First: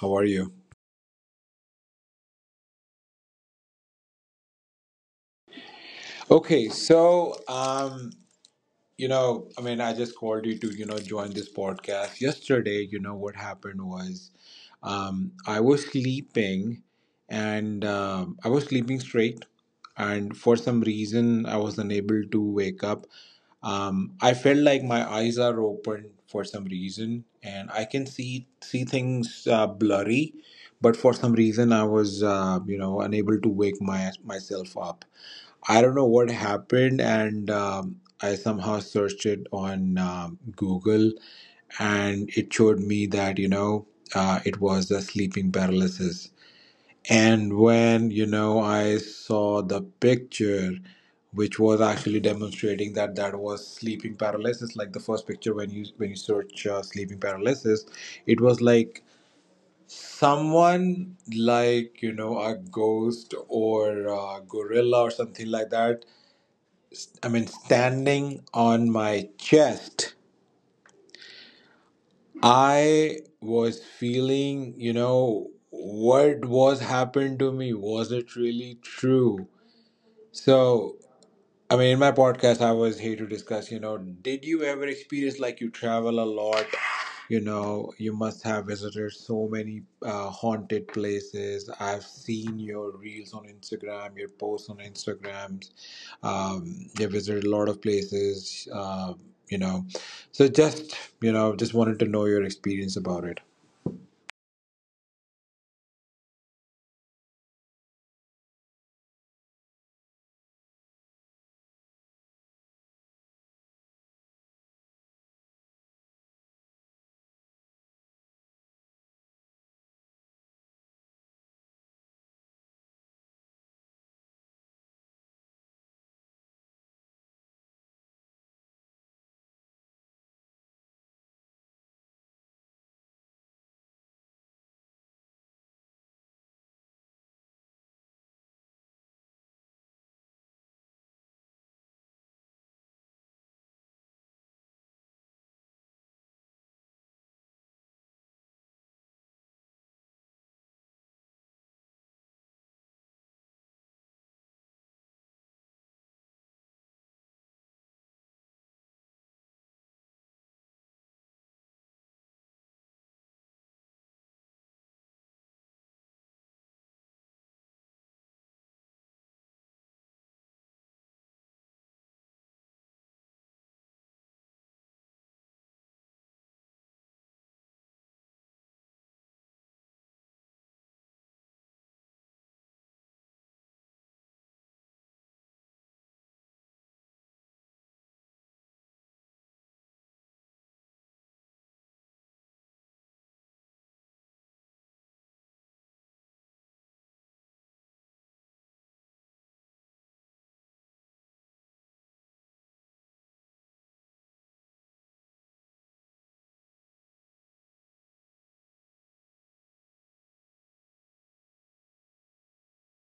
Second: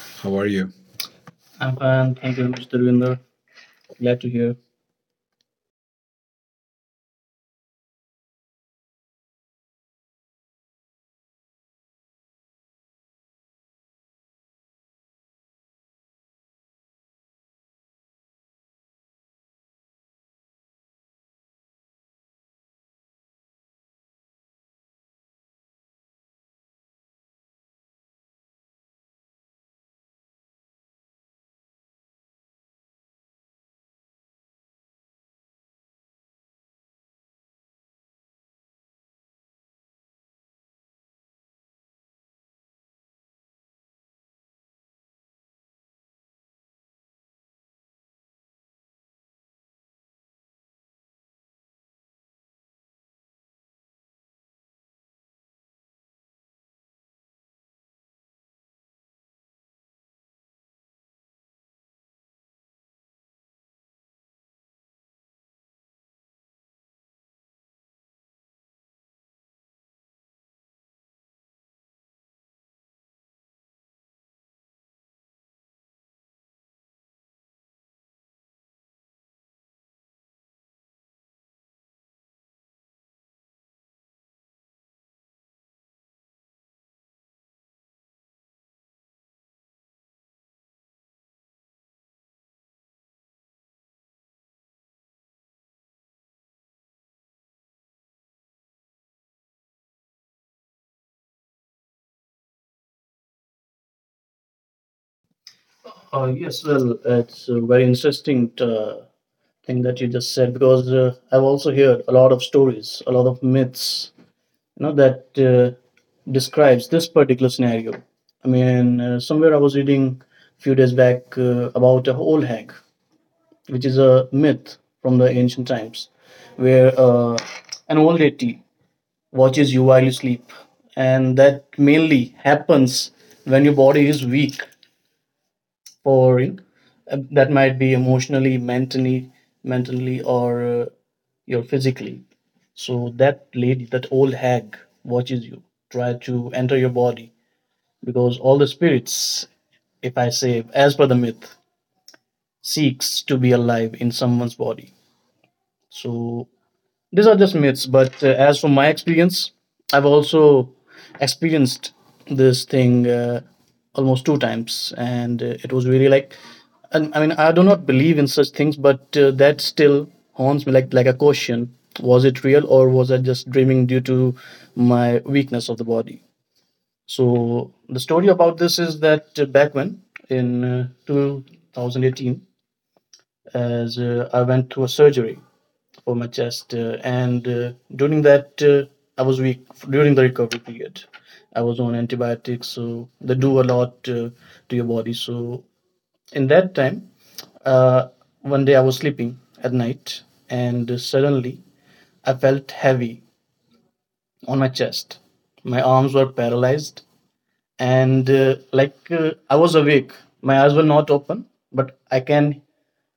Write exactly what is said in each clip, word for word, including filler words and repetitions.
How are How are you? you? I'm fine. Thank you, Mister Winder. Glad to hear. Okay, so um, you know, I mean, I just called you to you know join this podcast. Yesterday, you know what happened was, um, I was sleeping, and um I was sleeping straight, and for some reason, I was unable to wake up. um, I felt like my eyes are open for some reason, and I can see see things uh, blurry. But for some reason, I was uh, you know unable to wake my myself up. I don't know what happened, and um, I somehow searched it on um, Google, and it showed me that you know uh, it was a sleeping paralysis. And when, you know, I saw the picture, which was actually demonstrating that that was sleeping paralysis, like the first picture when you when you search uh, sleeping paralysis, it was like someone like, you know, a ghost or a gorilla or something like that. I mean, standing on my chest, I was feeling, you know, what was happened to me? Was it really true? So I mean, in my podcast, I was here to discuss, you know, did you ever experience, like, you travel a lot? You know, you must have visited so many uh, haunted places. I've seen your reels on Instagram, your posts on Instagrams. Um, you visited a lot of places, uh, you know. So just, you know, just wanted to know your experience about it. Uh, yes, well, it's a very interesting uh, thing that you just said because uh, I've also heard a lot of stories, a lot of myths, you know, that uh, describes this particular scenario. I mean, uh, somewhere I was reading a few days back uh, about a whole hag, which is a myth from the ancient times, where uh, an old lady watches you while you sleep, and that mainly happens when your body is weak. For you know, uh, that might be emotionally, mentally mentally or uh, your physically. So that lady, that old hag, watches you, try to enter your body, because all the spirits, if I say as per the myth, seeks to be alive in someone's body. So these are just myths, but uh, as from my experience, I've also experienced this thing uh, almost two times, and uh, it was really like, and I mean, I do not believe in such things, but uh, that still haunts me, like like a question: was it real, or was I just dreaming due to my weakness of the body? So the story about this is that uh, back when in uh, two thousand eighteen, as uh, I went through a surgery for my chest, uh, and uh, during that uh, I was weak during the recovery period. I was on antibiotics, so they do a lot uh, to your body. So in that time, uh, one day I was sleeping at night, and suddenly I felt heavy on my chest. My arms were paralyzed, and uh, like uh, I was awake. My eyes were not open, but I can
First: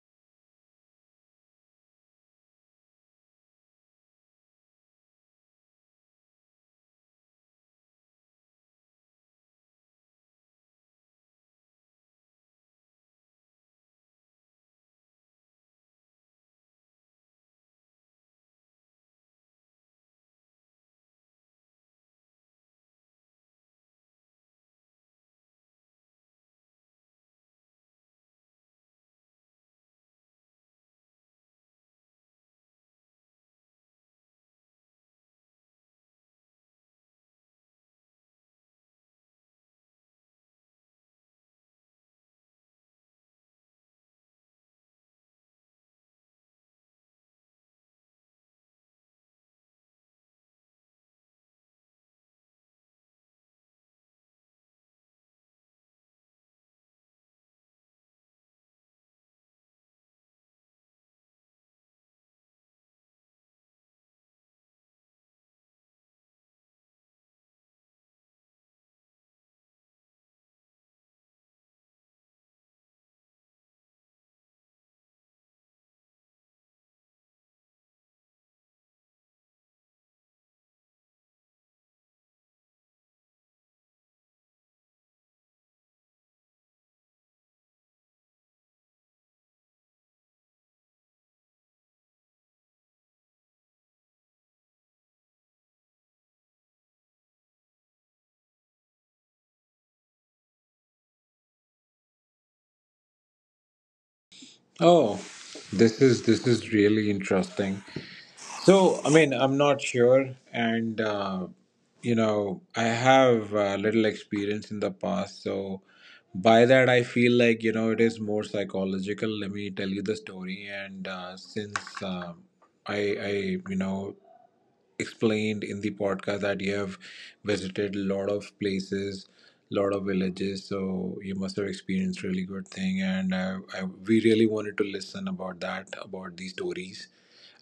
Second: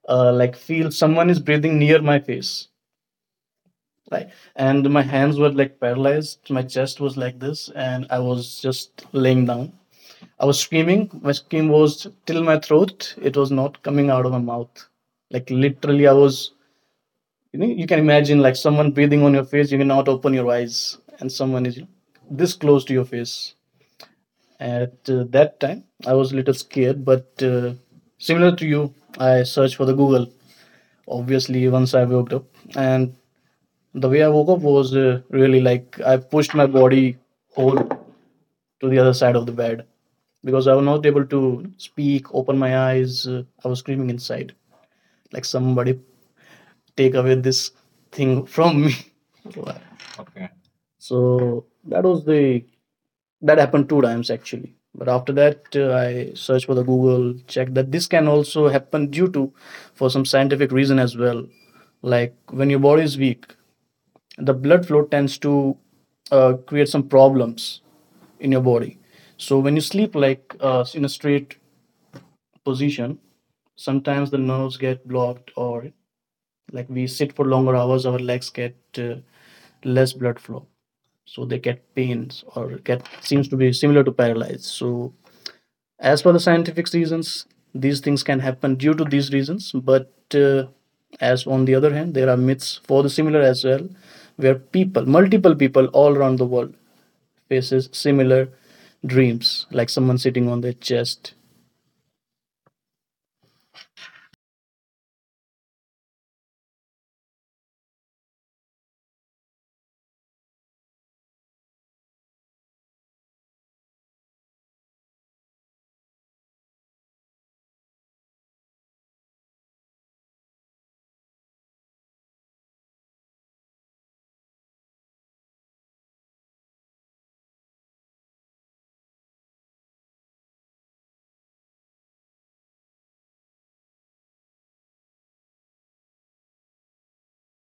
uh, like feel someone is breathing near my face. Right. And my hands were like paralyzed. My chest was like this, and I was just laying down. I was screaming. My scream was till my throat. It was not coming out of my mouth. Like literally, I was. You know, you can imagine like someone breathing on your face. You cannot open your eyes, and someone is this close to your face. At uh, that time, I was a little scared, but uh, similar to you, I searched for the Google. Obviously, once I woke up, and the way I woke up was uh, really like I pushed my body whole to the other side of the bed because I was not able to speak, open my eyes. Uh, I was screaming inside, like somebody take away this thing from me. Okay. So that was the that happened two times actually. But after that, uh, I searched for the Google, checked that this can also happen due to for some scientific reason as well. Like when your body is weak, the blood flow tends to uh, create some problems in your body. So when you sleep like uh, in a straight position, sometimes the nerves get blocked, or like we sit for longer hours, our legs get uh, less blood flow, so they get pains or get seems to be similar to paralysis. So as per the scientific reasons, these things can happen due to these reasons, but uh, as on the other hand, there are myths for the similar as well, where people, multiple people all around the world, faces similar dreams like someone sitting on their chest. Oh, this is this is really interesting. So, I mean, I'm not sure, and uh, you know, I have uh, little experience in the past, so by that, I feel like you know it is more psychological. Let me tell you the story, and uh, since um I, I, you know, explained in the podcast that you have visited a lot of places, lot of villages, so you must have experienced really good thing, and I, I, we really wanted to listen about that, about these stories,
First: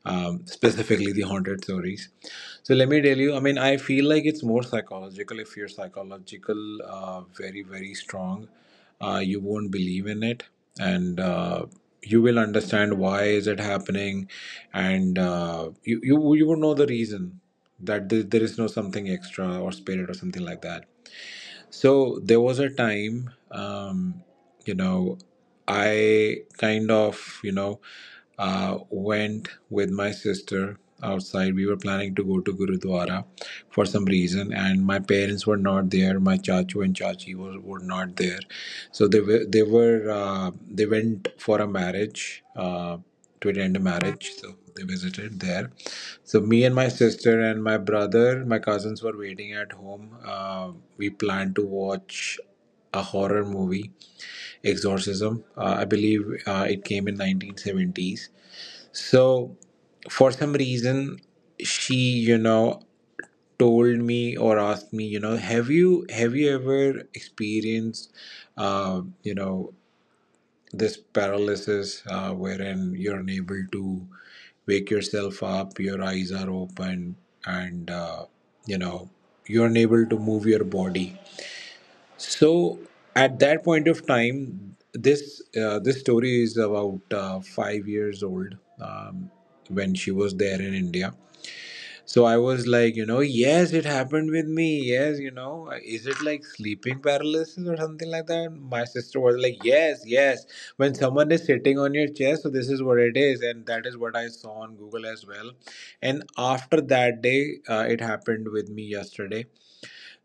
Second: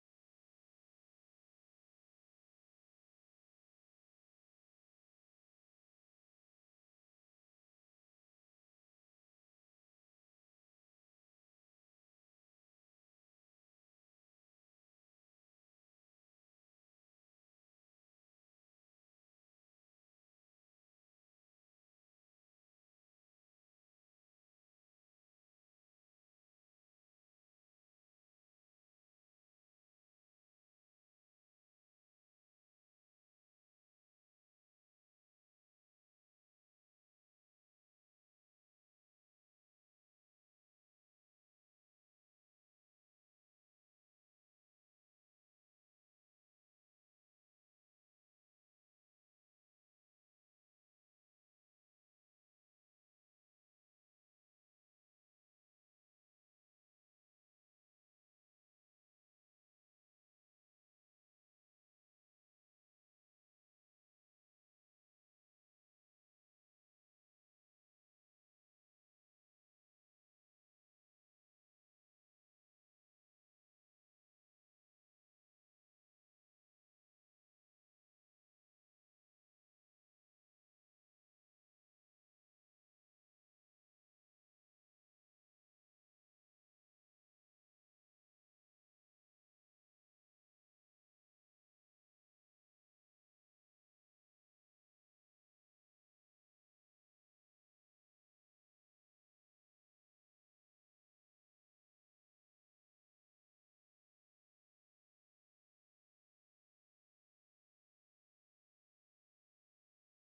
um, specifically the haunted stories. So let me tell you, I mean, I feel like it's more psychological. If you're psychological, uh, very, very strong, uh, you won't believe in it. And uh, you will understand why is it happening. And uh, you, you, you would know the reason that there, there is no something extra or spirit or something like that. So there was a time, um, you know, I kind of, you know, uh, went with my sister outside. We were planning to go to Gurudwara for some reason, and my parents were not there. My chachu and chachi were, were not there, so they were they were uh, they went for a marriage, uh, to attend a marriage. So they visited there, so me and my sister and my brother, my cousins were waiting at home. Uh, we planned to watch a horror movie, Exorcism. Uh, I believe uh, it came in nineteen seventies. So for some reason, she, you know, told me or asked me, you know, have you have you ever experienced, uh, you know, this paralysis, uh, wherein you're unable to wake yourself up, your eyes are open, and uh, you know you're unable to move your body. So at that point of time, this uh, this story is about uh, five years old, um, when she was there in india. So I was like, you know, yes, it happened with me. Yes, you know, is it like sleeping paralysis or something like that? My sister was like, yes, yes. When someone is sitting on your chest, so this is what it is. And that is what I saw on Google as well. And after that day, uh, it happened with me yesterday.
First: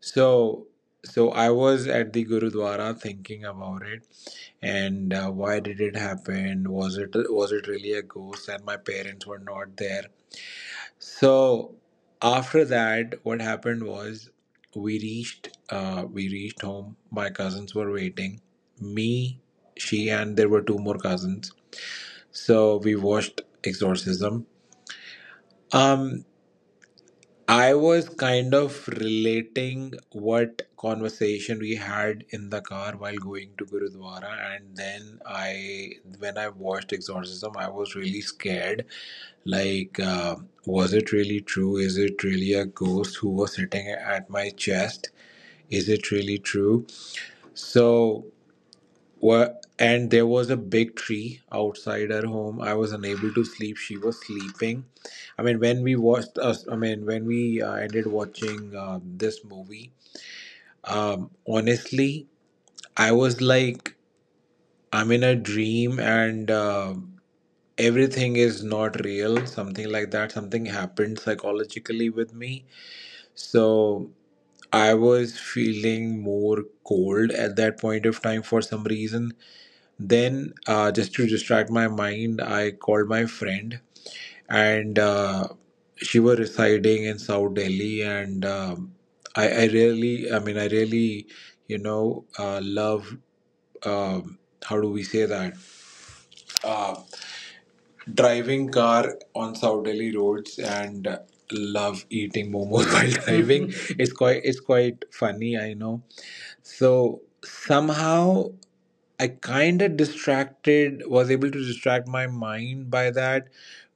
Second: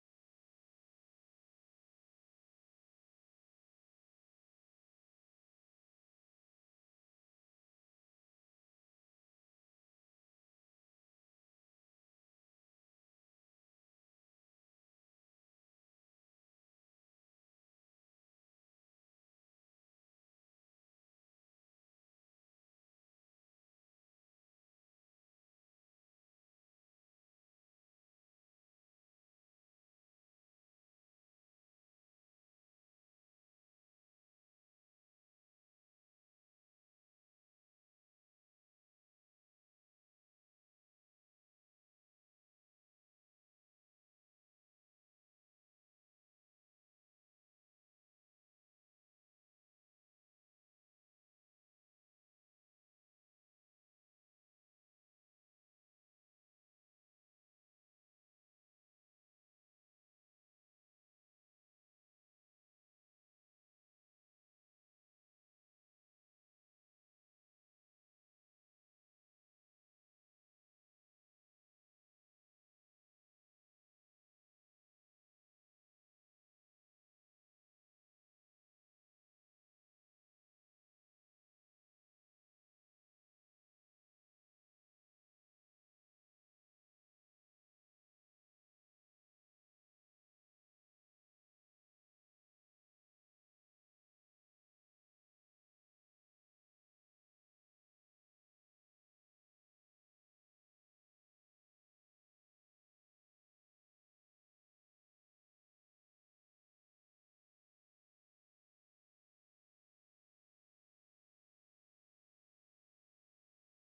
So so I was at the gurudwara thinking about it, and uh, why did it happen? Was it was it really a ghost? And my parents were not there. So after that, what happened was, we reached uh, we reached home. My cousins were waiting. Me, she, and there were two more cousins. So we watched Exorcism. Um, I was kind of relating what conversation we had in the car while going to Gurudwara, and then I, when I watched Exorcism, I was really scared, like uh, was it really true? Is it really a ghost who was sitting at my chest? Is it really true? So what, and there was a big tree outside her home. I was unable to sleep, she was sleeping. i mean when we watched us I mean when we uh, ended watching uh, this movie, um, honestly, I was like, I'm in a dream, and uh, everything is not real, something like that, something happened psychologically with me. So I was feeling more cold at that point of time for some reason. Then, uh, just to distract my mind, I called my friend, and uh, she was residing in South Delhi. And um I, I really, I mean, I really, you know, uh, love. Um, how do we say that? Uh, Driving car on South Delhi roads and love eating momos while driving. It's quite, it's quite funny. I know. So somehow I kind of distracted, was able to distract my mind by that,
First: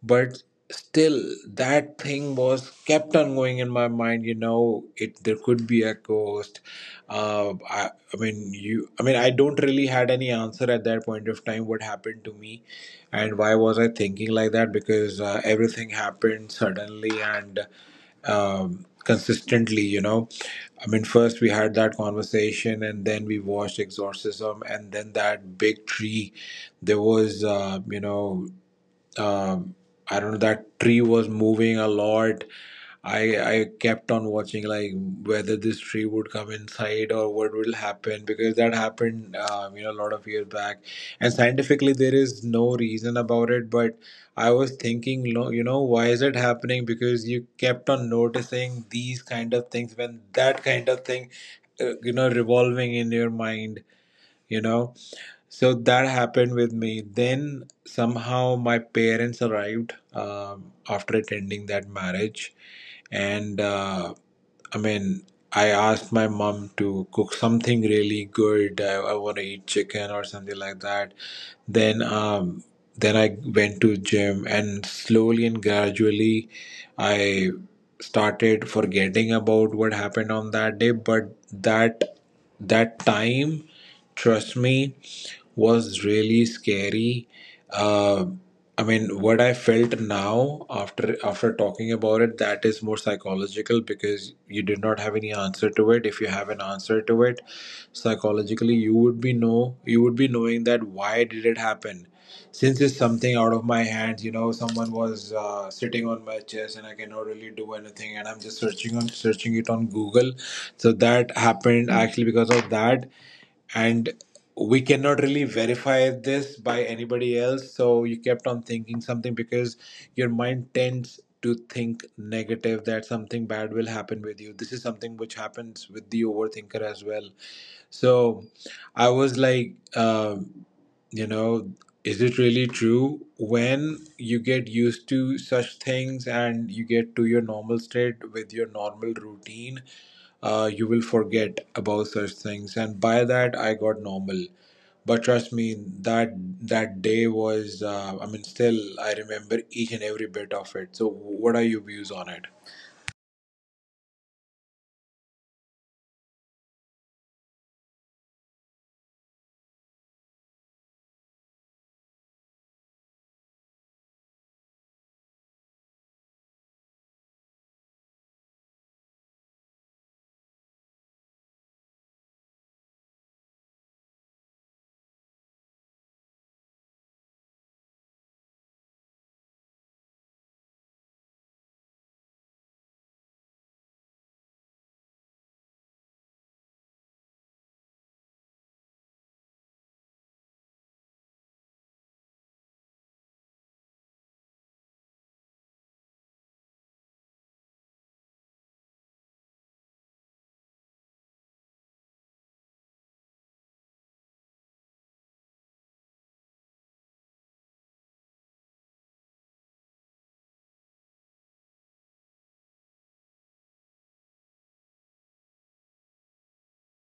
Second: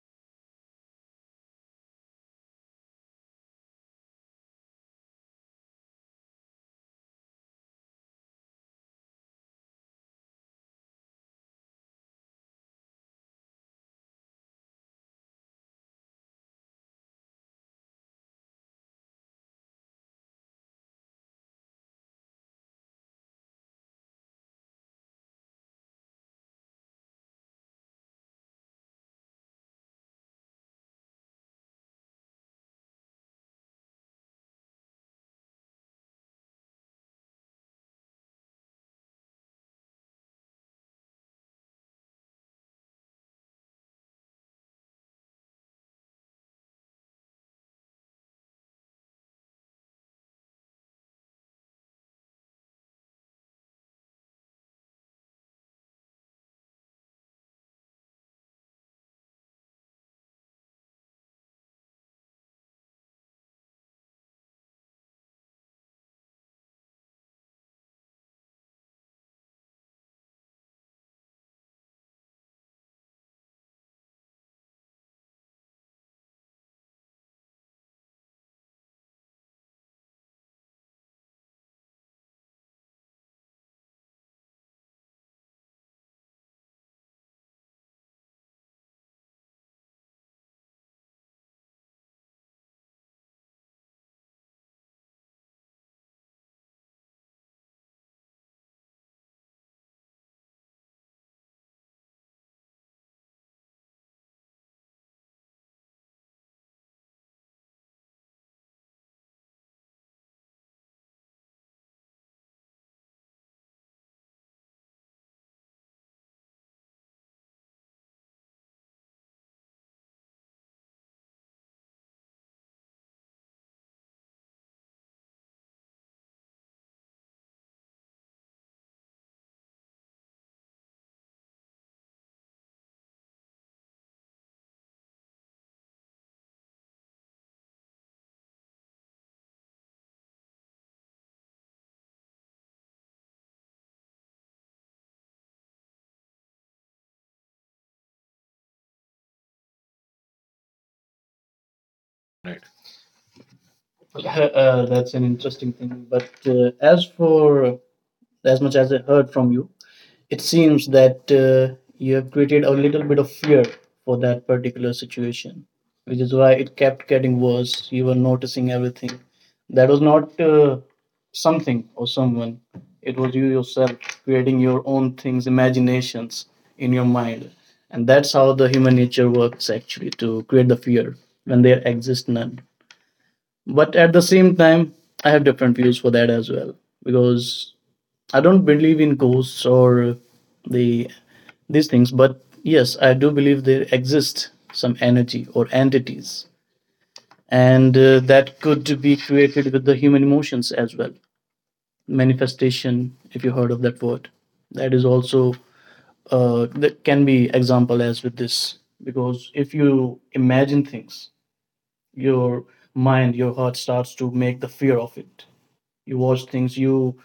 but still that thing was kept on going in my mind. You know, it there could be a ghost. Uh, I, I mean, you. I mean, I don't really had any answer at that point of time. What happened to me, and why was I thinking like that? Because uh, everything happened suddenly and, um, consistently. You know, I mean, first we had that conversation, and then we watched Exorcism, and then that big tree. There was, uh, you know, um I don't know, that tree was moving a lot. I I kept on watching, like, whether this tree would come inside or what will happen, because that happened, um, you know, a lot of years back. And scientifically, there is no reason about it, but I was thinking, lo- you know, why is it happening? Because you kept on noticing these kind of things when that kind of thing uh, you know revolving in your mind, you know. So that happened with me, then somehow my parents arrived, um, after attending that marriage. And uh, I mean, I asked my mom to cook something really good, i, I want to eat chicken or something like that. Then um, then I went to gym, and slowly and gradually I started forgetting about what happened on that day. But that that time, trust me, was really scary. uh, I mean, what I felt now after after talking about it, that is more psychological, because you did not have any answer to it. If you have an answer to it psychologically, you would be know you would be knowing that why did it happen. Since it's something out of my hands, you know, someone was uh, sitting on my chest, and I cannot really do anything, and I'm just searching on searching it on google. So that happened actually because of that. And we cannot really verify this by anybody else, so you kept on thinking something, because your mind tends to think negative, that something bad will happen with you. This is something which happens with the overthinker as well. So I was like, um, you know, is it really true? When you get used to such things and you get to your normal state with your normal routine, uh, you will forget about such things. And by that, I got normal. But trust me, that that day was, uh, I mean, still I remember each and every bit of it. So, what are your views on it? Right. Uh, that's an interesting thing, but uh, as for as much as I heard from you, it seems that uh, you have created a little bit of fear for that particular situation, which is why it kept getting worse. You were noticing everything. That was not uh, something or someone, it was you yourself creating your own things, imaginations in your mind. And that's how the human nature works actually, to create the fear when there exists none. But at the same time, I have different views for that as well, because I don't believe in ghosts or the these things, but yes, I do believe there exist some energy or entities, and uh, that could be created with the human emotions as well. Manifestation, if you heard of that word, that is also uh, that can be example as with this, because if you imagine things, your mind, your heart starts to make the fear of it. You watch things, you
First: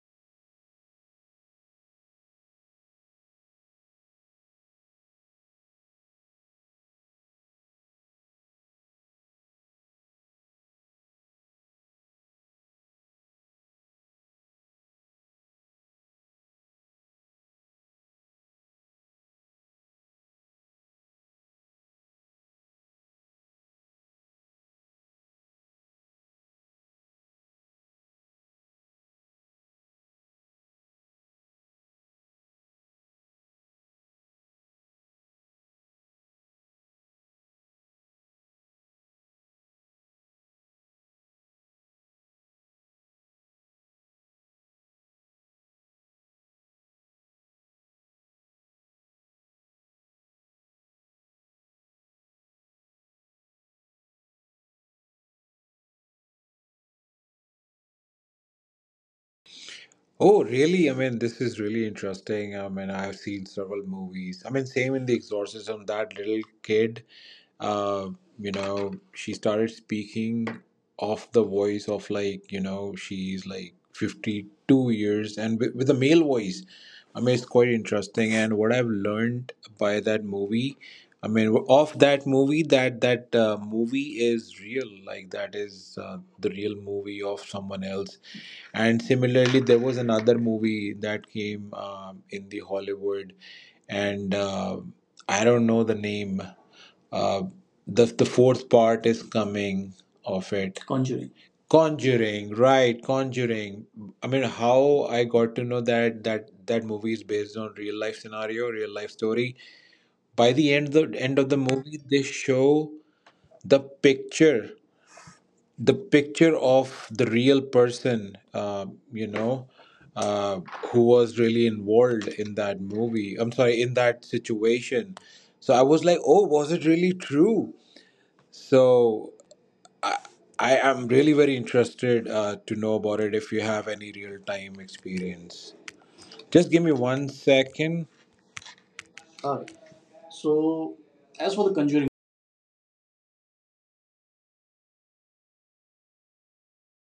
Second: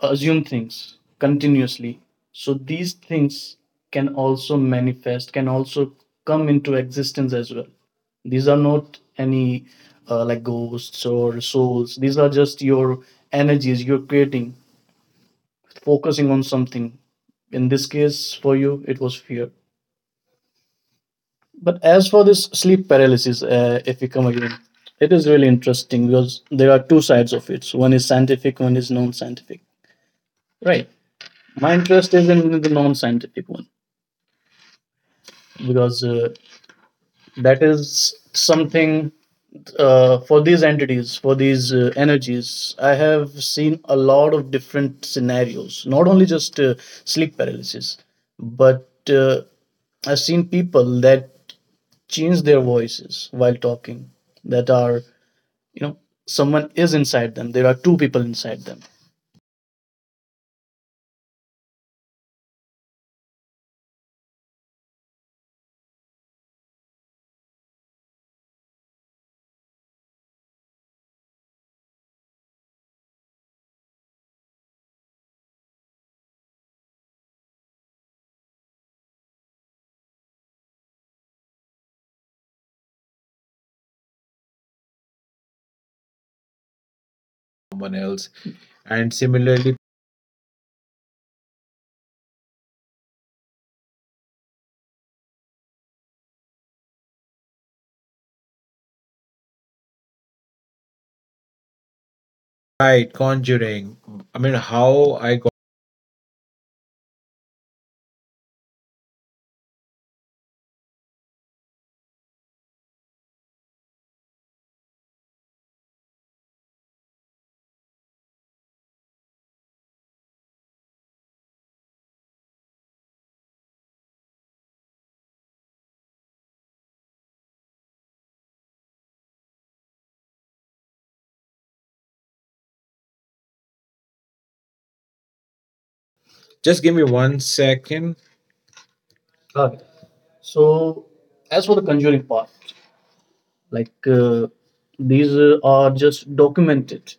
assume things continuously. So these things can also manifest, can also come into existence as well. These are not any uh, like ghosts or souls. These are just your energies you're creating, focusing on something. In this case, for you, it was fear. But as for this sleep paralysis, uh, if we come again, it is really interesting because there are two sides of it. So one is scientific, one is non scientific. Right. My interest is in the non scientific one, because uh, that is something uh, for these entities, for these uh, energies. I have seen a lot of different scenarios, not only just uh, sleep paralysis, but uh, I've seen people that change their voices while talking, that are, you know, someone is inside them, there are two people inside them. Oh, really? I mean, this is really interesting. I mean, I have seen several movies. I mean, same in The Exorcism, that little kid, uh, you know, she started speaking of the voice of, like, you know, she's like fifty-two years and with, with a male voice. I mean, it's quite interesting, and what I've learned by that movie, I mean, of that movie, that that uh, movie is real. Like that is uh, the real movie of someone Someone else. else. And And similarly, there similarly, was another movie that came, um, in the Hollywood, and uh, I don't know the name. Uh, the the fourth part is coming of it. Conjuring. Conjuring, right, right, Conjuring. Conjuring. I mean, I mean, how how I I got got. to know that that that movie is based on real life scenario, real life story. By the end the end of the movie, they show the picture, the picture of the real person, uh, you know, uh, who was really involved in that movie. I'm sorry, in that situation. So I was like, oh, was it really true? So I am really very interested uh, to know about it if you have any real time experience. Just Just give give me me one one second. second. Alright. Right. So, So, as as for for the the conjuring, Conjuring part, like uh, these uh, are just documented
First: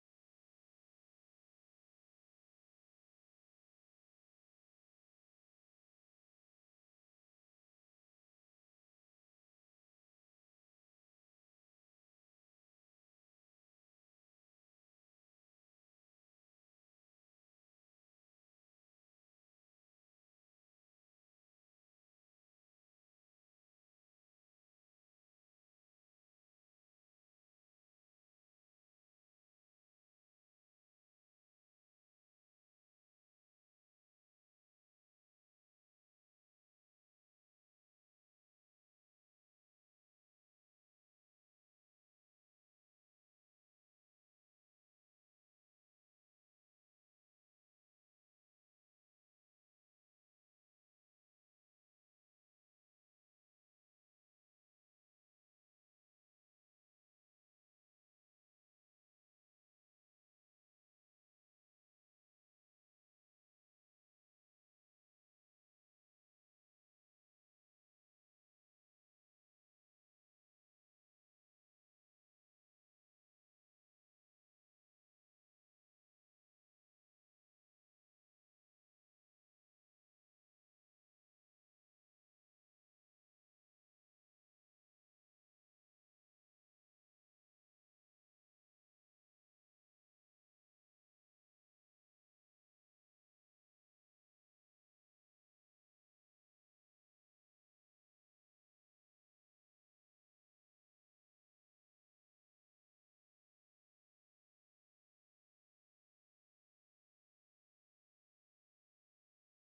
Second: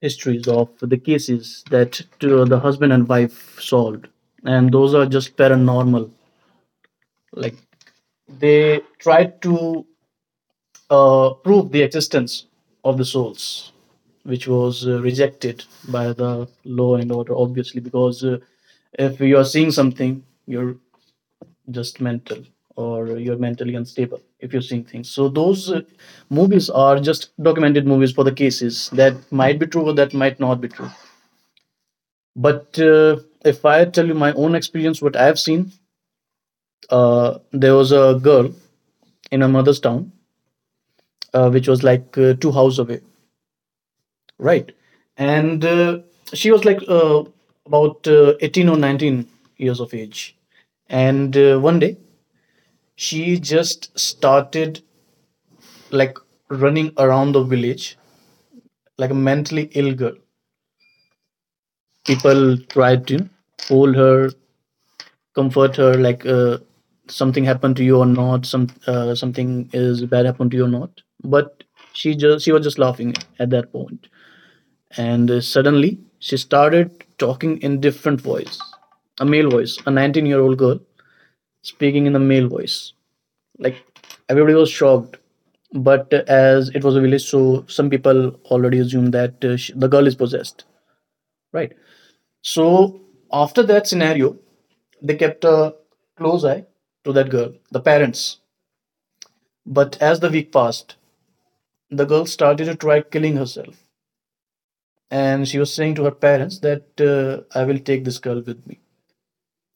histories of the cases that uh, the husband and wife solved, and those are just paranormal. Like they tried to uh, prove the existence of the souls, which was uh, rejected by the law and order, obviously, because uh, if you are seeing something, you're just mental or you're mentally unstable if you're seeing things. So those uh, movies are just documented movies for the cases that might be true or that might not be true, but uh, if i tell you my own experience, what I've seen. Uh, there was a girl in her mother's town, uh, which was like uh, two houses away. Right. And uh, she was like uh, about uh, eighteen or nineteen years of age. And uh, one day she just started like running around the village like a mentally ill girl. People tried to hold her, comfort her, like uh, something happened to you or not, some uh, something is bad happened to you or not. But she just she was just laughing at that point, and uh, suddenly she started talking in different voice, a male voice, a nineteen year old girl speaking in a male voice. Like everybody was shocked, but uh, as it was a village, so some people already assumed that uh, sh- the girl is possessed. Right. So after that scenario, they kept a close eye to that girl, the parents. But as the week passed, the girl started to try killing herself, and she was saying to her parents that uh, I will take this girl with me.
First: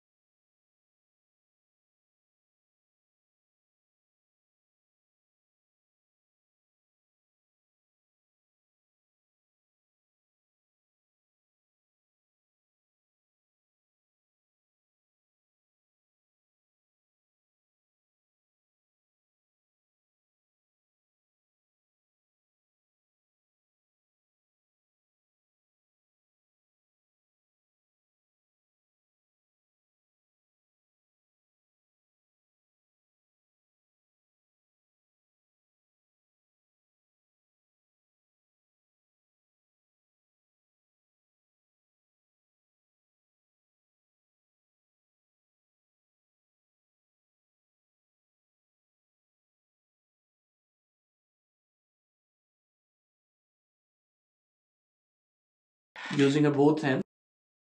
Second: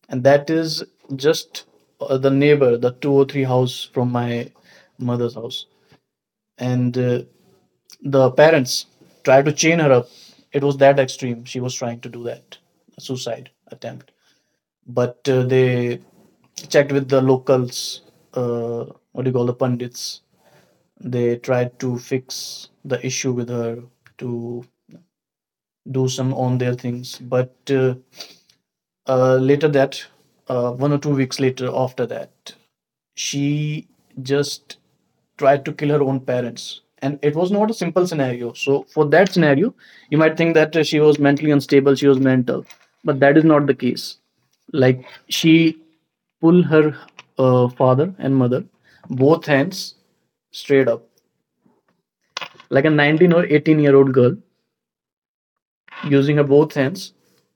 And that is just uh, the neighbor, the two or three house from my mother's house. And uh, the parents tried to chain her up. It was that extreme. She was trying to do that, a suicide attempt. But uh, they checked with the locals, uh, what do you call the pundits. They tried to fix the issue with her to do some on their things. But uh, uh, Later that, uh, one or two weeks later after that, she just tried to kill her own parents. And it was not a simple scenario. So, for that scenario, you might think that uh, she was mentally unstable, she was mental. But that is not the case. Like, she pulled her uh, father and mother, both hands, straight up. Like a nineteen or eighteen year old girl, using using a her both both hand hands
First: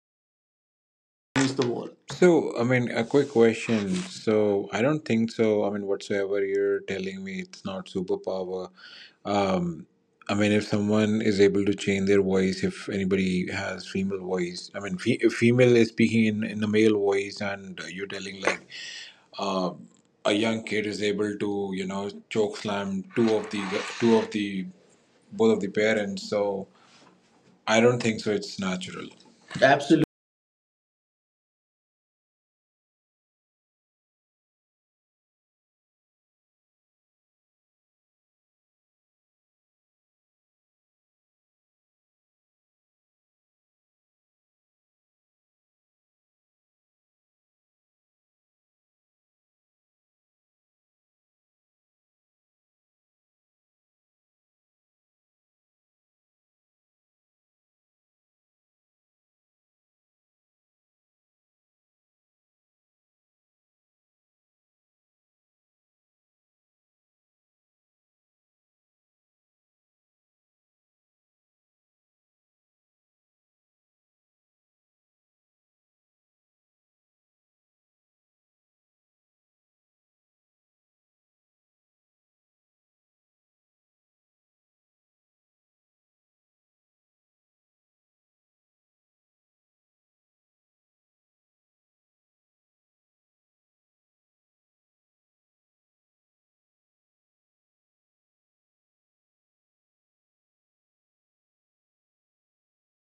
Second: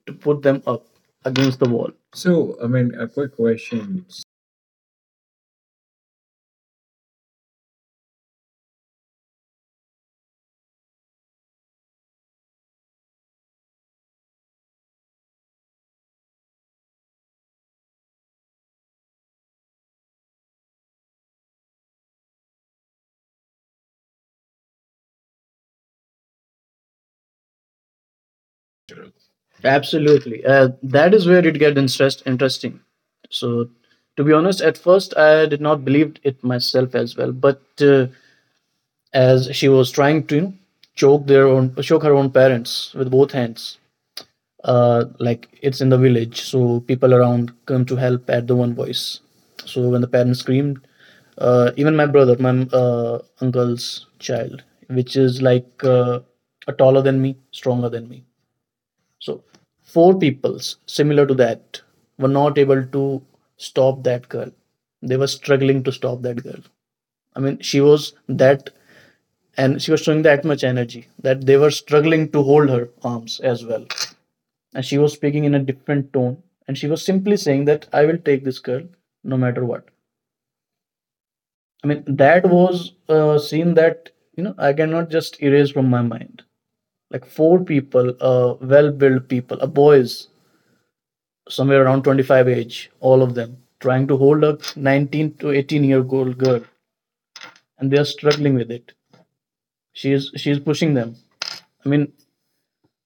to put them up against against the the wall. wall. So, So, I I mean, mean, a a quick quick question. question. So, I don't think so. I mean, whatsoever you're telling me, it's not superpower. Um, I mean, if someone is able to change their voice, if anybody has female voice, I mean, fe- if female is speaking in, in a male voice, and you're telling like a young kid is able to you know choke slam two of the two of the both of the parents, so I don't think so it's natural. Absolutely. Absolutely. Uh, that is where it gets interest, interesting. So, to be honest, at first I did not believe it myself as well. But uh, as she was trying to, you know, choke their own, choke her own parents with both hands, uh, like it's in the village, so people around come to help at the one voice. So when the parents screamed, uh, even my brother, my uh, uncle's child, which is like uh, a taller than me, stronger than me, so four peoples similar to that were not able to stop that girl. They were struggling to stop that girl. I mean, she was that, and she was showing that much energy that they were struggling to hold her arms as well. And she was speaking in a different tone, and she was simply saying that I will take this girl no matter what. I mean, that was a scene that, you know, I cannot just erase from my mind. Like four people, uh, well-built people, a boys somewhere around twenty-five age, all of them, trying to hold a nineteen to eighteen year old girl, and they are struggling with it. She is she is pushing them. I mean,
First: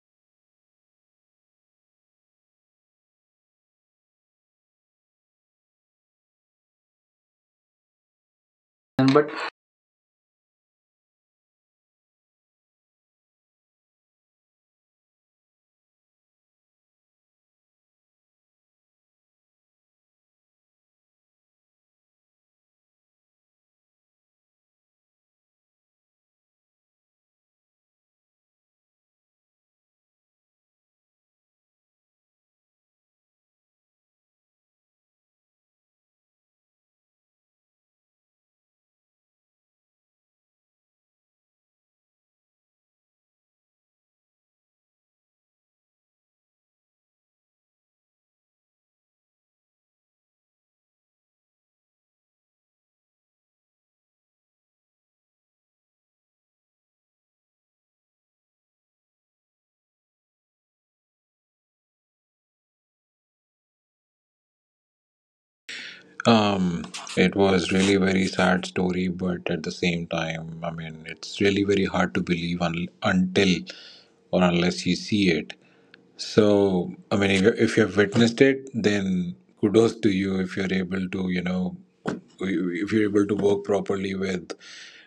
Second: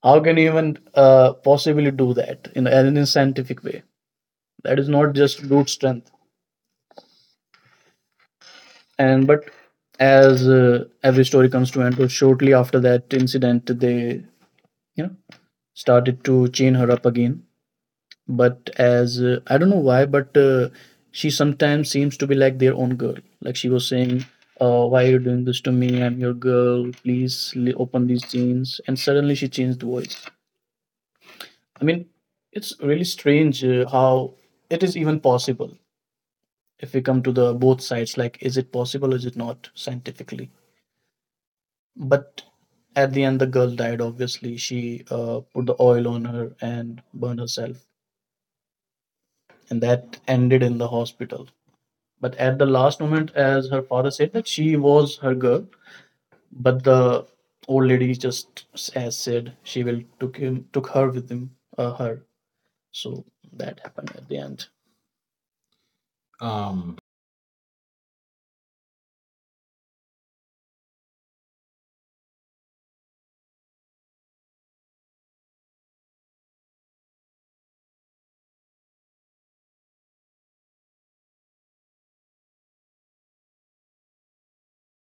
how can you even uh, possibly do that in a- in a scientific way? That is not just brute strength. And But but as uh, every story comes to an end, so shortly after that incident, they you know started to chain her up again, but as uh, I don't know why, but uh, she sometimes seems to be like their own girl. Like she was saying, uh, "Why are you doing this to me? I'm your girl. Please li- open these jeans." And suddenly she changed voice. I mean, it's really strange uh, how it is even possible if we come to the both sides. Like, is it possible? Is it not scientifically? But at the end, the girl died. Obviously, she uh, put the oil on her and burned herself, and that ended in the hospital. But at the last moment, as her father said, that she was her girl, but the old lady just s- as said she will took him took her with him uh, her. So that happened at the end. um Um, it was really very sad story, but at the same time, I mean, it's really very hard to believe un- until or unless you see it. So I mean, if, you- if you have witnessed it, then kudos to you. If you're able to, you know if you're able to work properly with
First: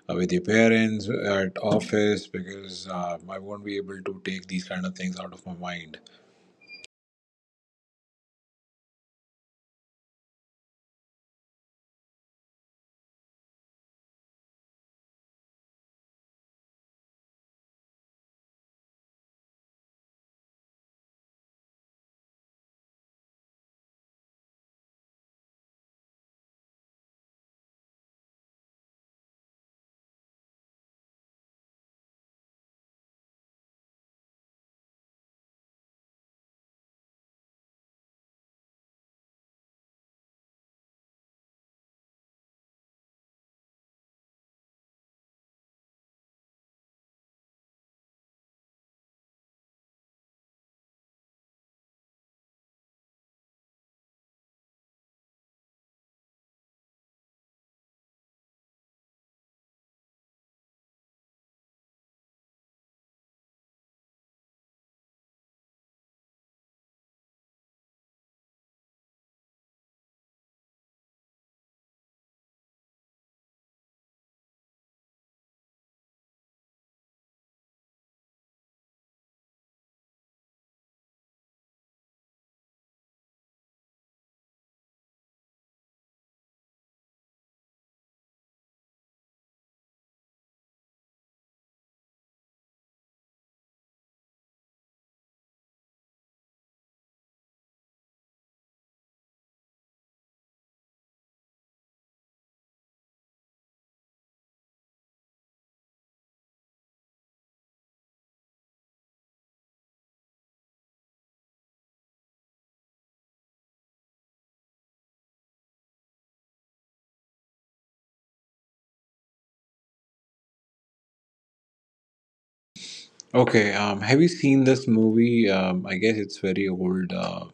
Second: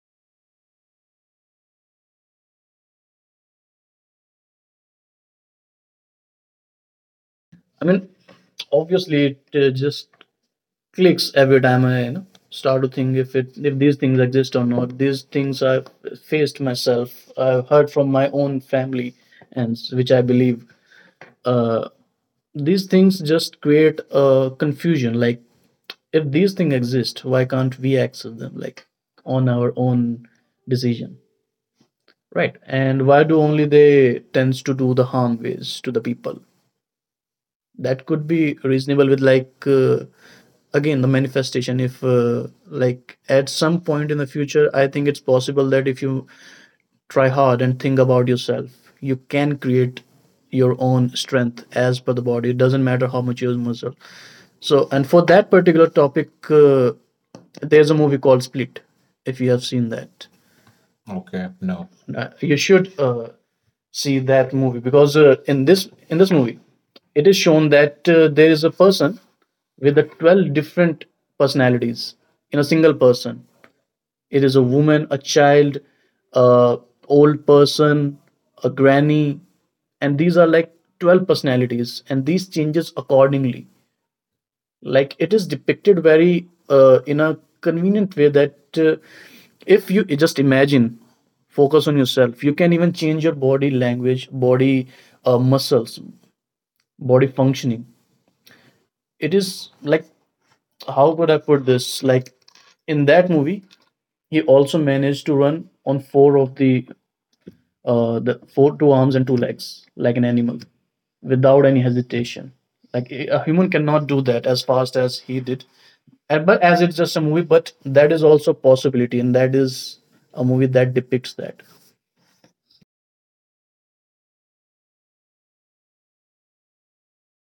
uh, with your parents at office, because uh, I won't be able to take these kind of things out of my mind. I mean, obviously, it uh, just clicks every time I, you know, start to think if it if these things exist or not. These things I've faced myself. I've heard from my own family, and s- which I believe. Uh, these things just create a confusion. Like if these things exist, why can't we access them like on our own decision? Right. And why do only they tends to do the harm ways to the people? That could be reasonable with like uh, again the manifestation if uh, like at some point in the future, I think it's possible that if you try hard and think about yourself, you can create your own strength as per the body. It doesn't matter how much you use muscle. So, and for that particular topic, uh, there's a movie called Split. If you have seen that. Okay, no. Uh, you should uh, see that movie because uh, in this in this movie, it is shown that uh, there is a person with the twelve different personalities in a single person. It is a woman, a child, a old person, a granny, and these are like twelve personalities, and these changes accordingly. Like it is depicted very uh, in a convenient way that uh, if you just imagine, focus on yourself, you can even change your body language, body uh, muscles, body functioning. It is like, how could I put this? Like, in that movie, he also managed to run on four of the uh, the four two arms and two legs like an animal, without any hesitation. Like a a human cannot do that as fast as he did. And, but as it's just a movie, but that is also possibility, and that is a movie that depicts that. Okay, um, have you seen this movie? Um, I guess it's very old. Uh,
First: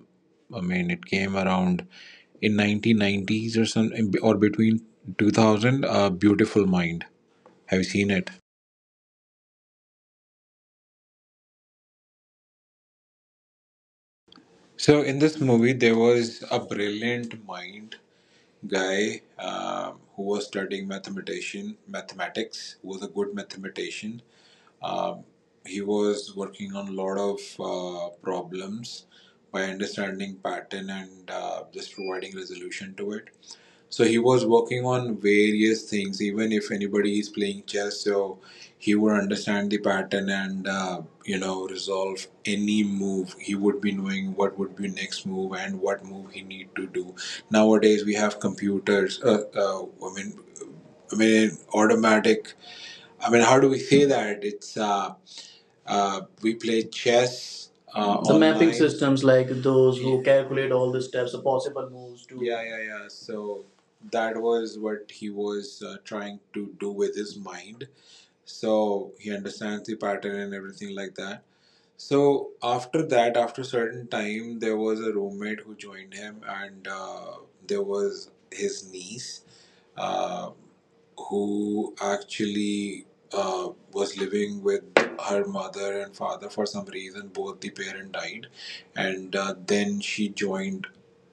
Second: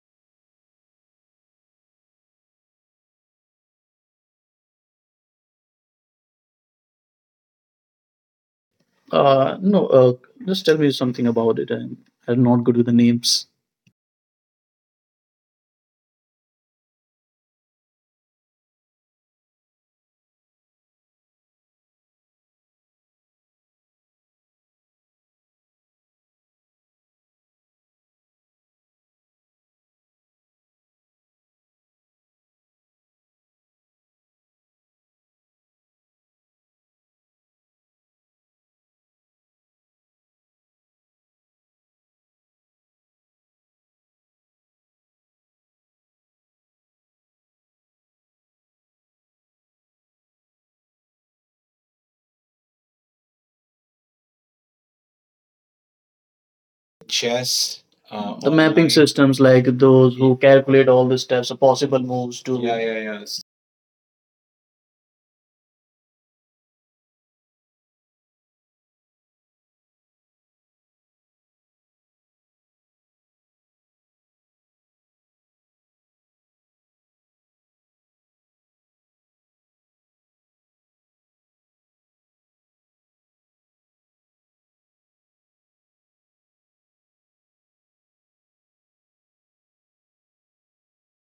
I mean, it came around in nineteen nineties or some, or between two thousand. Uh, Beautiful Mind. Have you seen it? Uh no, uh, just tell me something about it. i'm, I'm not good with the names. So in this movie, there was a brilliant mind guy, um who was studying mathematician, mathematics, who was a good mathematician. Uh, he was working on a lot of uh, problems by understanding pattern, and uh, just providing resolution to it. So he was working on various things. Even if anybody is playing chess, so he would understand the pattern, and uh, you know resolve any move. He would be knowing what would be next move and what move he need to do. Nowadays we have computers, uh, uh, I mean, i mean automatic. I mean, how do we say that? It's uh, uh, we play chess, Chess. uh, Uh, the the online mapping online. mapping Systems systems, like like those those who who calculate calculate all all the the steps, the steps, the possible possible moves to. moves to. Yeah, Yeah, yeah, yeah, yeah. yeah. So that was what he was uh, trying to do with his mind. So he understands the pattern and everything like that. So after that, after a certain time, there was a roommate who joined him, and uh, there was his niece, uh, who actually, uh, was living with her mother and father for some reason. Both the parent died, and uh, then she joined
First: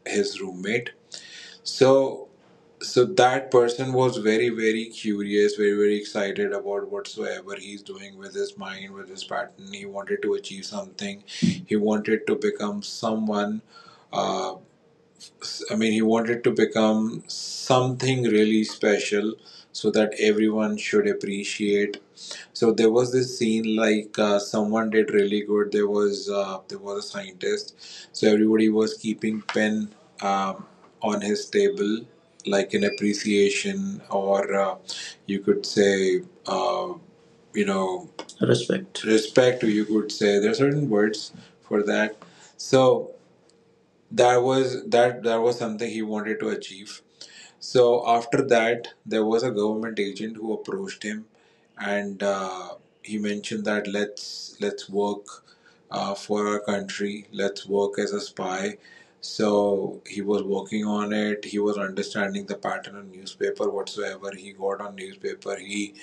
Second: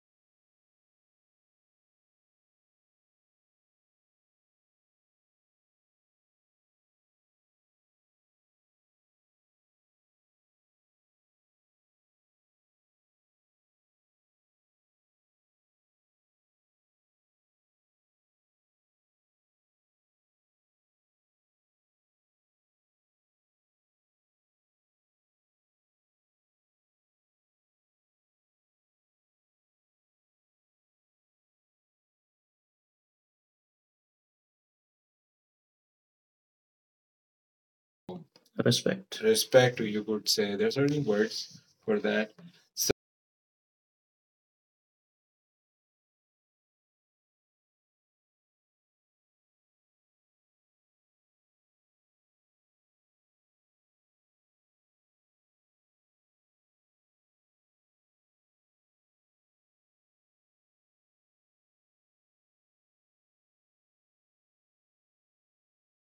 his roommate. So, so that person was very, very curious, very, very excited about whatsoever he's doing with his mind, with his pattern. He wanted to achieve something. He wanted to become someone. uh, I mean, he wanted to become something really special, so that everyone should appreciate. So there was this scene, like uh, someone did really good. There was uh, there was a scientist, so everybody was keeping pen, um, on his table, like an appreciation, or, uh, you could say, uh, you know, Respect. Respect. respect. Or Respect, you you could could say, there say. are There's certain already words words for for that. that. So that was that that was something he wanted to achieve. So after that, there was a government agent who approached him, and uh, he mentioned that, let's, let's work uh, for our country, let's work as a spy. So he was working on it, he was understanding the pattern on newspaper. Whatsoever he got on newspaper, he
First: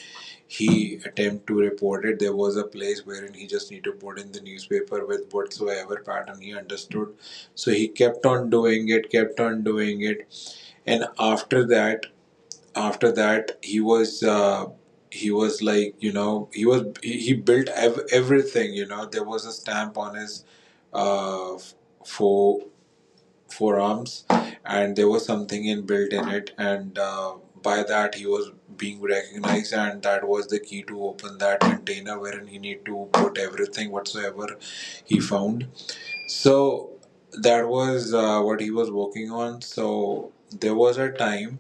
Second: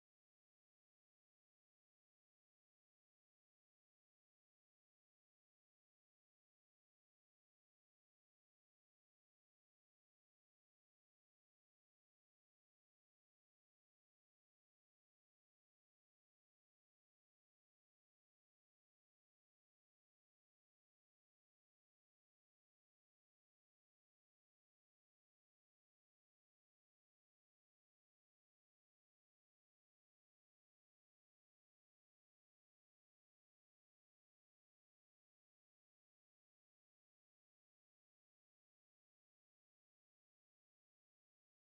he attempt to report it. There was a place wherein he just need to put in the newspaper with whatsoever pattern he understood. So he kept on doing it, kept on doing it. And after that, after that, he was. Uh, he was like, you know he was, he, he built ev- everything. You know there was a stamp on his uh, f- fo- forearms, and there was something in built in it. And uh, by that, he was being recognized, and that was the key to open that container wherein he need to put everything whatsoever he found. So that was uh, what he was working on. So there was a time,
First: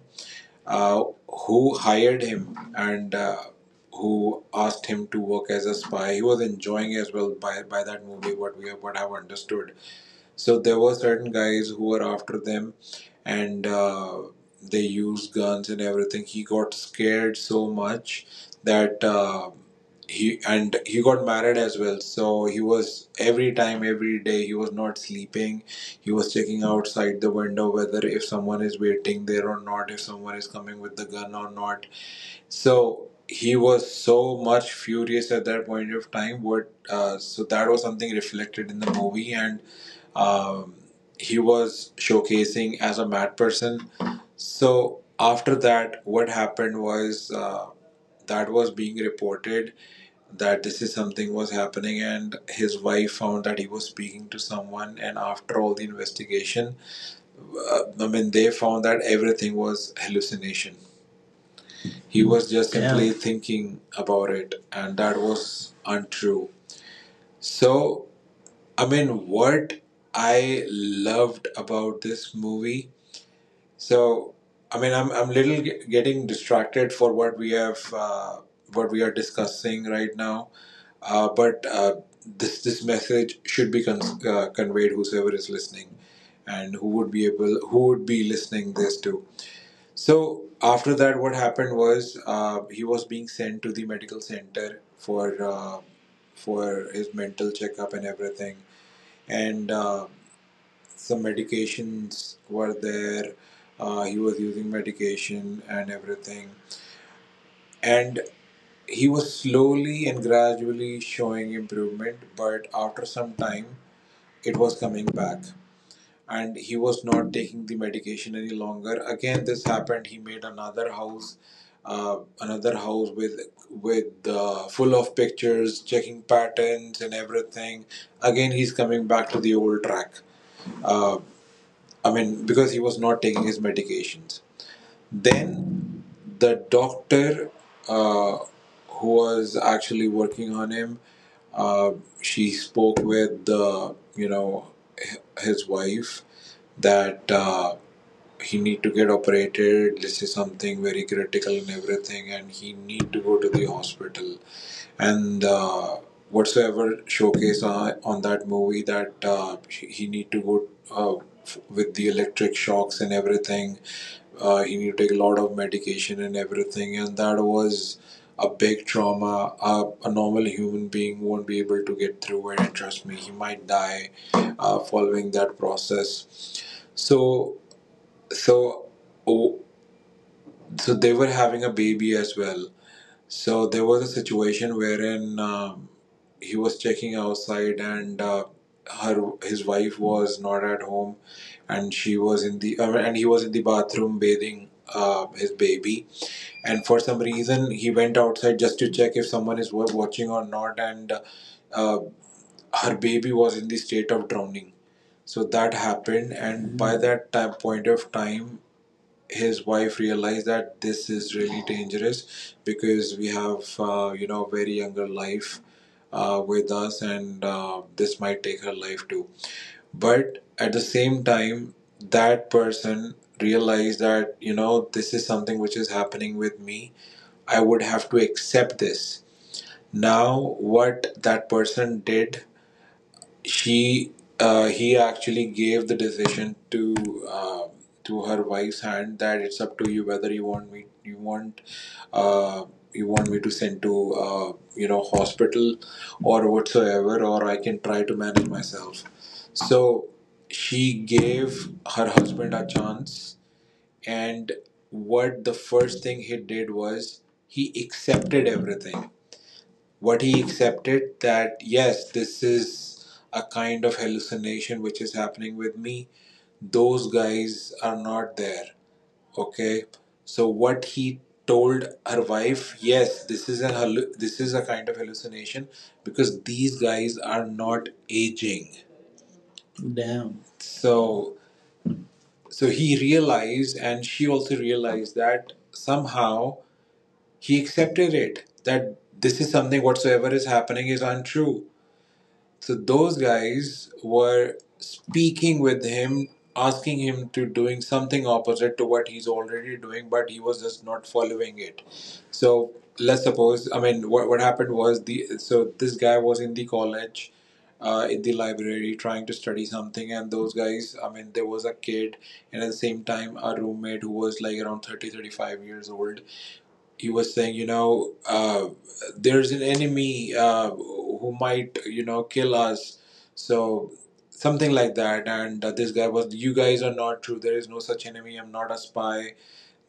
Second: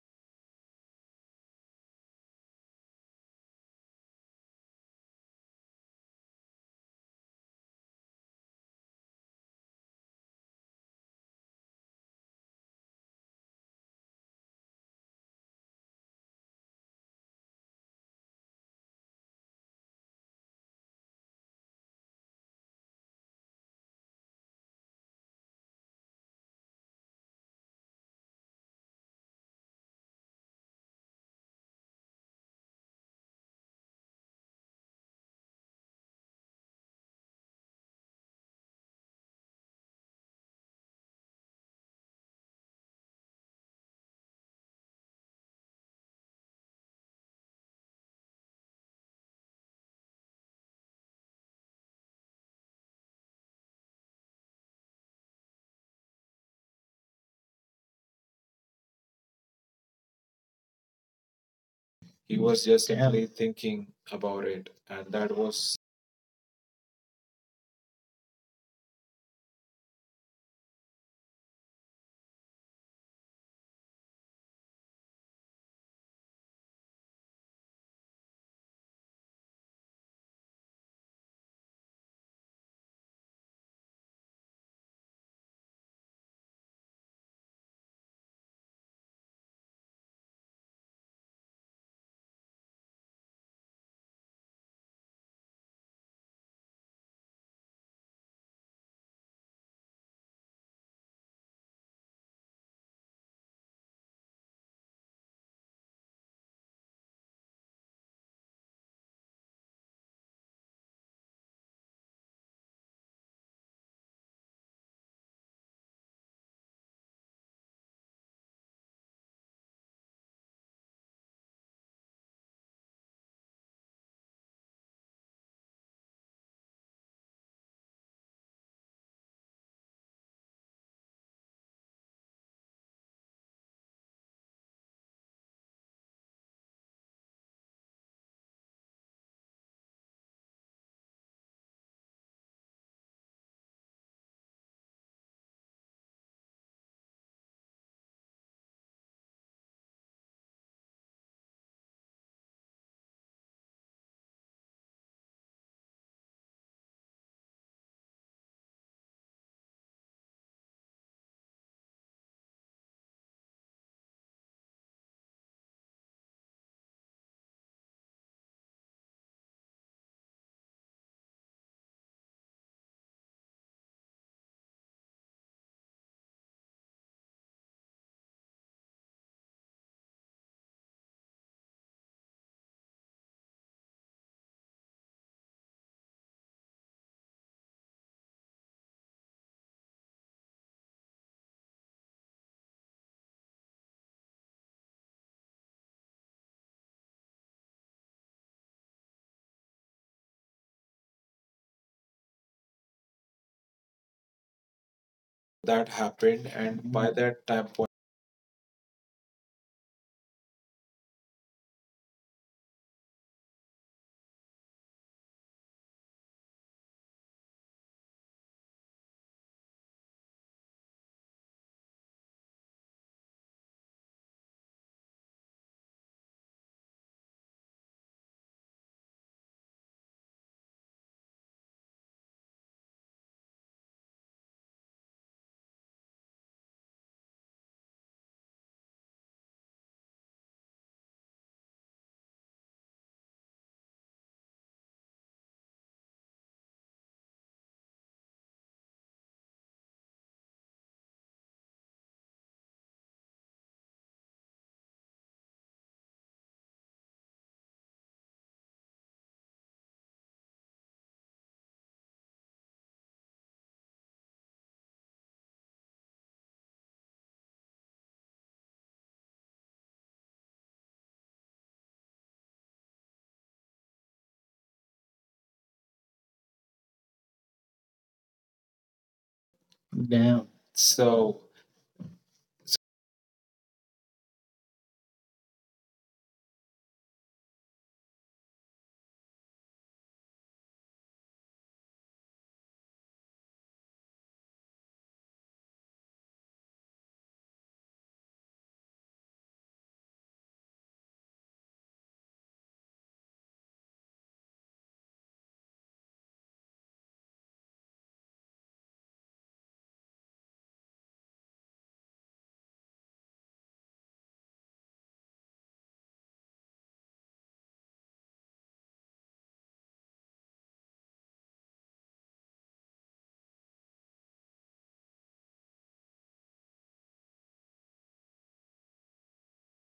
uh, who hired him, and uh, who asked him to work as a spy. He was enjoying as well, by, by that movie, what we have, what I've understood. So there were certain guys who were after them, and uh, they used guns and everything. He got scared so much that uh, he, and he got married as well. So he was every time, every day, he was not sleeping. He was checking outside the window whether if someone is waiting there or not, if someone is coming with the gun or not. So he was so much furious at that point of time. What, uh, so that was something reflected in the movie. And um, he was showcasing as a mad person. So after that, what happened was, uh, that was being reported, that this is something was happening. And his wife found that he was speaking to someone. And after all the investigation, uh, I mean, they found that everything was hallucination. He He was was just just, yeah, simply Damn. only Thinking thinking about about it, it, and and that that was was. untrue. So, I mean, what I loved about this movie. So, I mean, I'm I'm little ge- getting distracted for what we have, uh, what we are discussing right now. Uh, but uh, this this message should be con- uh, conveyed whosoever is listening, and who would be able, who would be listening this to. So after that, what happened was, uh, he was being sent to the medical center for, uh, for his mental checkup and everything. And Uh, some medications were there. Uh, he was using medication and everything. And he was slowly and gradually showing improvement, but after some time, it was coming back. And he was not taking the medication any longer. Again, this happened. He made another house, uh, another house with, with uh, full of pictures, checking patterns and everything. Again, he's coming back to the old track. Uh, I mean, because he was not taking his medications. Then the doctor, uh, who was actually working on him, uh, she spoke with, the you know his wife, that uh, he need to get operated. This is something very critical and everything, and he need to go to the hospital, and uh, whatsoever showcase on, on that movie, that uh, he, he need to go uh, f- with the electric shocks and everything. Uh, he need to take a lot of medication and everything, and that was a big trauma. A, a normal human being won't be able to get through it, and trust me, he might die uh, following that process. So so oh, so they were having a baby as well. So there was a situation wherein, um, he was checking outside, and uh, her, his wife was not at home, and she was in the uh, and he was in the bathroom bathing, uh, his baby. And for some reason, he went outside just to check if someone is wa- watching or not, and uh, her baby was in the state of drowning. So that That happened, happened, and and by by that that time, time, point of time, his wife realized that this is really dangerous, because we have, uh, you know very younger life uh, with us, and uh, this might take her life too. But at the same time, that person realized that, you know this is something which is happening with me. I would have to accept this. Now what that person did, she, uh, he actually gave the decision to, um to her wife's hand, that it's up to you, whether you want me, you want, uh, you want me to send to, uh, you know hospital or whatsoever, or I can try to manage myself. So she gave her husband a chance. And what the first thing he did was, he accepted everything. What he accepted, that yes, this is a kind of hallucination which is happening with me. Those guys are not there. Okay. So what he told her wife, yes, this is a hallu- this is a kind of hallucination, because these guys are not aging. point. Damn. Damn. So So so he realized, and she also realized that somehow he accepted it, that this is something whatsoever is happening is untrue. So those guys were speaking with him, asking him to doing something opposite to what he's already doing, but he was just not following it. So let's suppose, I mean, what, what happened was, the so this guy was in the college, uh, in the library trying to study something. And those guys, I mean, there was a kid, and at the same time, a roommate who was like around thirty thirty five years old. He was saying, you know, uh, there's an enemy, uh, who might, you know, kill us. So something like that. And uh, this guy was, you guys are not true. There is no such enemy. I'm not a spy.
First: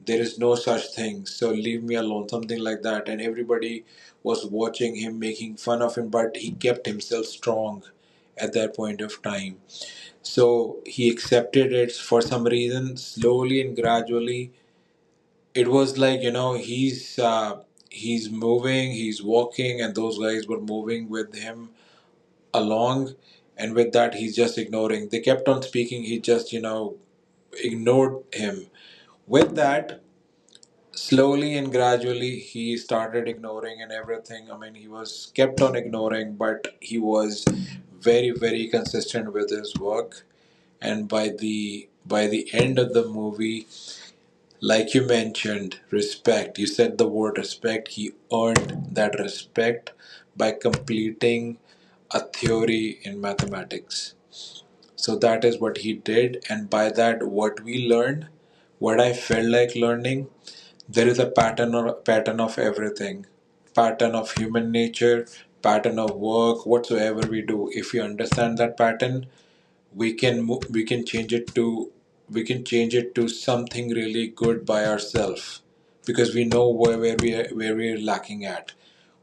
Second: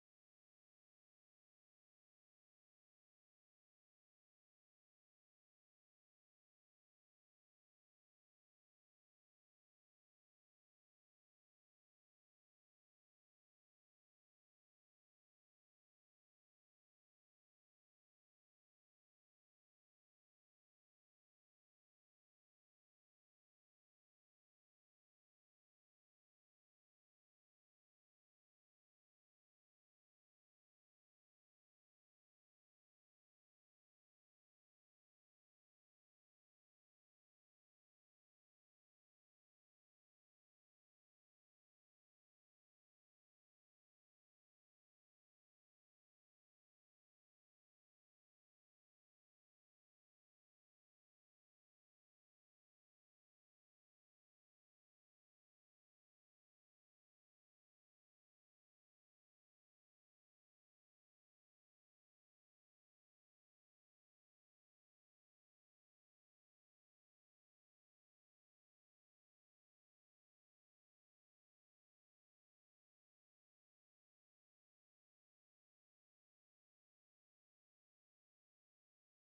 There is no such thing. So leave me alone. Something like that. And everybody was watching him, making fun of him, but he kept himself strong at that point of time. So he accepted it for some reason. Slowly and gradually, it was like you know he's uh, he's moving, he's walking, and those guys were moving with him along. And with that, he's just ignoring. They kept on speaking, he just you know ignored him. With that, slowly and gradually, he started ignoring and everything. I mean, he was kept on ignoring, but he was very very consistent with his work. And by the by the end of the movie, like you mentioned, respect. You said the word respect. He earned that respect by completing a theory in mathematics. So that is what he did. And by that, what we learned, what I felt like learning, there is a pattern, or pattern of everything, pattern of human nature, pattern of work, whatsoever we do. If you understand that pattern, we can mo- we can change it to, we can change it to something really good by ourselves, because we know where, where we are, where we are lacking at.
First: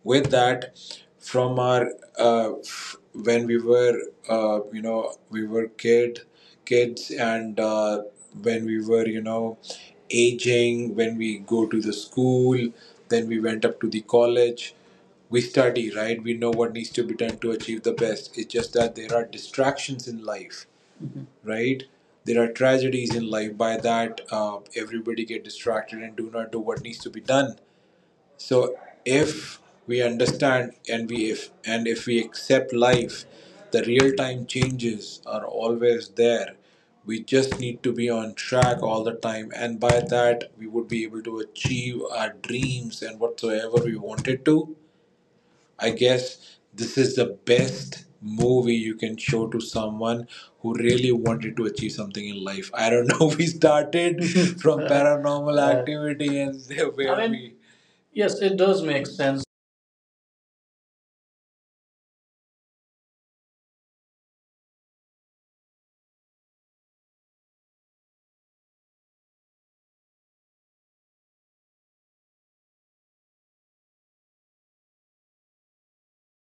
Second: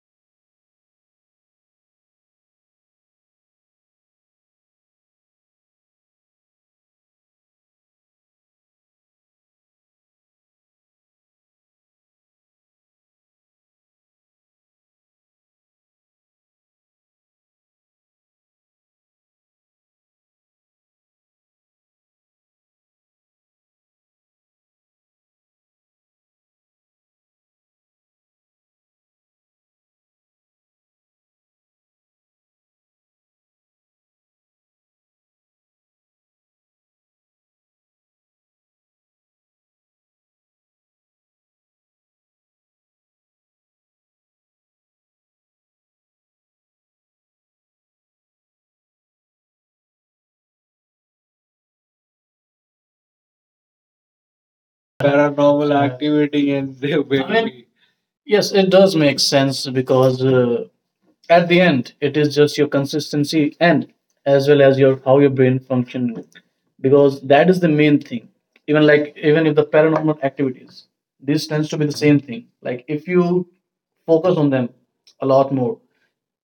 With that, from our uh, f- when we were, uh, you know we were kid kids, and uh, when we were you know aging, when we go to the school, then we went up to the college, we study, right? We know what needs to be done to achieve the best. It's just that there are distractions in life, right? There are tragedies in life. By that, uh, everybody get distracted and do not do what needs to be done. So if we understand and we if and if we accept life, the real time changes are always there. We just need to be on track all the time, and by that we would be able to achieve our dreams and whatsoever we wanted to. I guess this is the best movie you can show to someone who really wanted to achieve something in life. I don't know. We started from paranormal paranormal Uh, activity activity and and there they where will, I I mean, mean, we. be. Yes, Yes, it it does does make make sense. sense because uh, at the end, it is just your consistency and as well as your how your brain function, because that is the main thing. Even like even if the paranormal activities, this tends to be the same thing. Like if you focus on them a lot more,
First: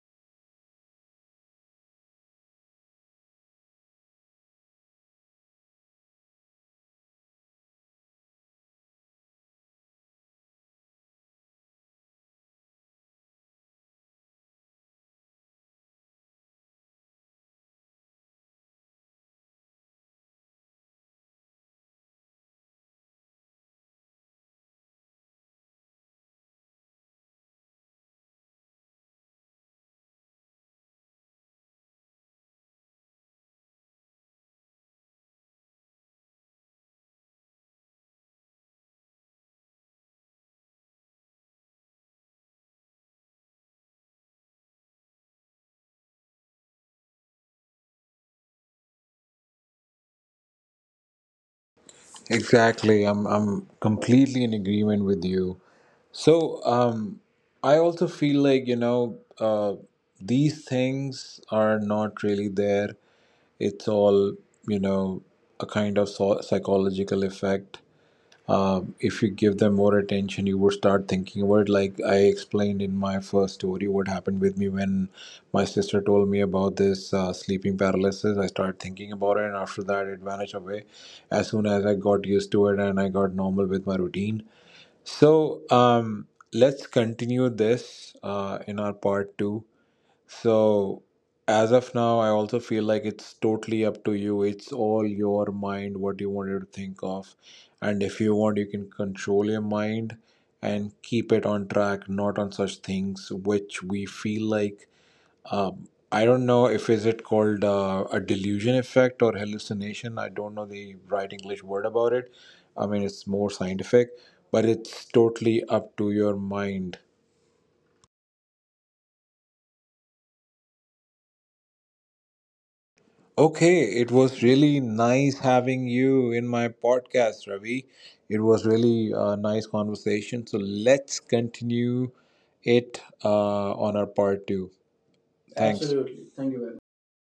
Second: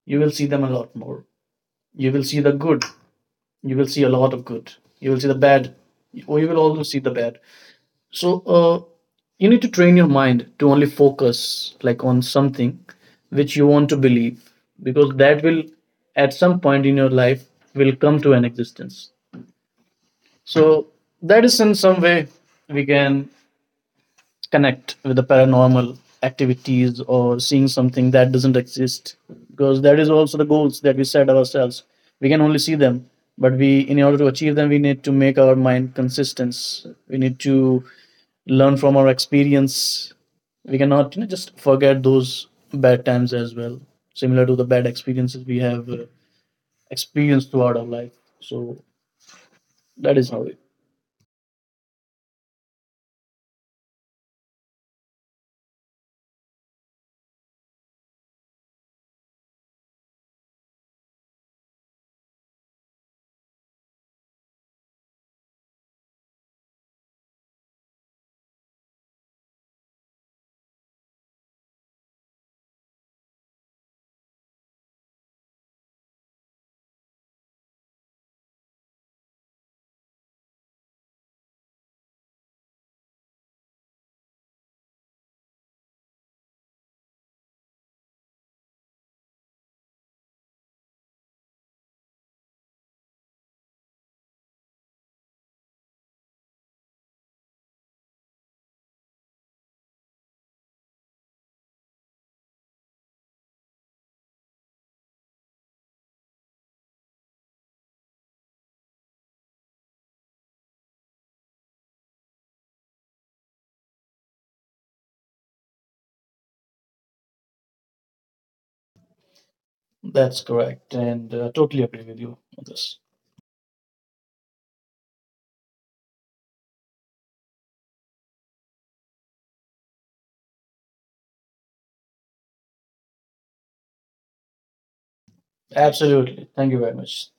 you will see them a lot more. You will see the good, you will see a lot of good, you will see the bad, or you will also see the bad. So uh, you need to train your mind to only focus like on something which you want to believe, because that will at some point in your life will come to an existence. So that is in some way we can connect with the paranormal activities or seeing something that doesn't exist, because that is also the goals that we set ourselves. We can only see them, but we, in order to achieve them, we need to make our mind consistent. We need to learn from our experience. We cannot, you know, just forget those bad times as well, similar to the bad experiences we have uh, experienced throughout our life. So that is how it. Exactly. I'm I'm completely in agreement with you. So, um, I also feel like, you know, uh, these things are not really there. It's all, you know, a kind of so psychological effect. Um, if you give them more attention, you would start thinking about it. Like I explained in my first story what happened with me when my sister told me about this uh, sleeping paralysis, I started thinking about it, and after that it vanished away as soon as I got used to it and I got normal with my routine. So um, let's continue this uh, in our part two. So, as of now, I also feel like it's totally up to you. It's all your mind, what you wanted to think of. And if you want, you can control your mind and keep it on track, not on such things which we feel like. Um, I don't know if is it called uh, a delusion effect or hallucination. I don't know the right English word about it. I mean, it's more scientific, but it's totally up to your mind. That's correct, and uh, totally agree with you on this. Okay, it was really nice having you in my podcast, Ravi. It was really a nice conversation. So let's continue it uh, on our part two. Thanks. Absolutely. Absolutely, Thank you very thank you much. very much.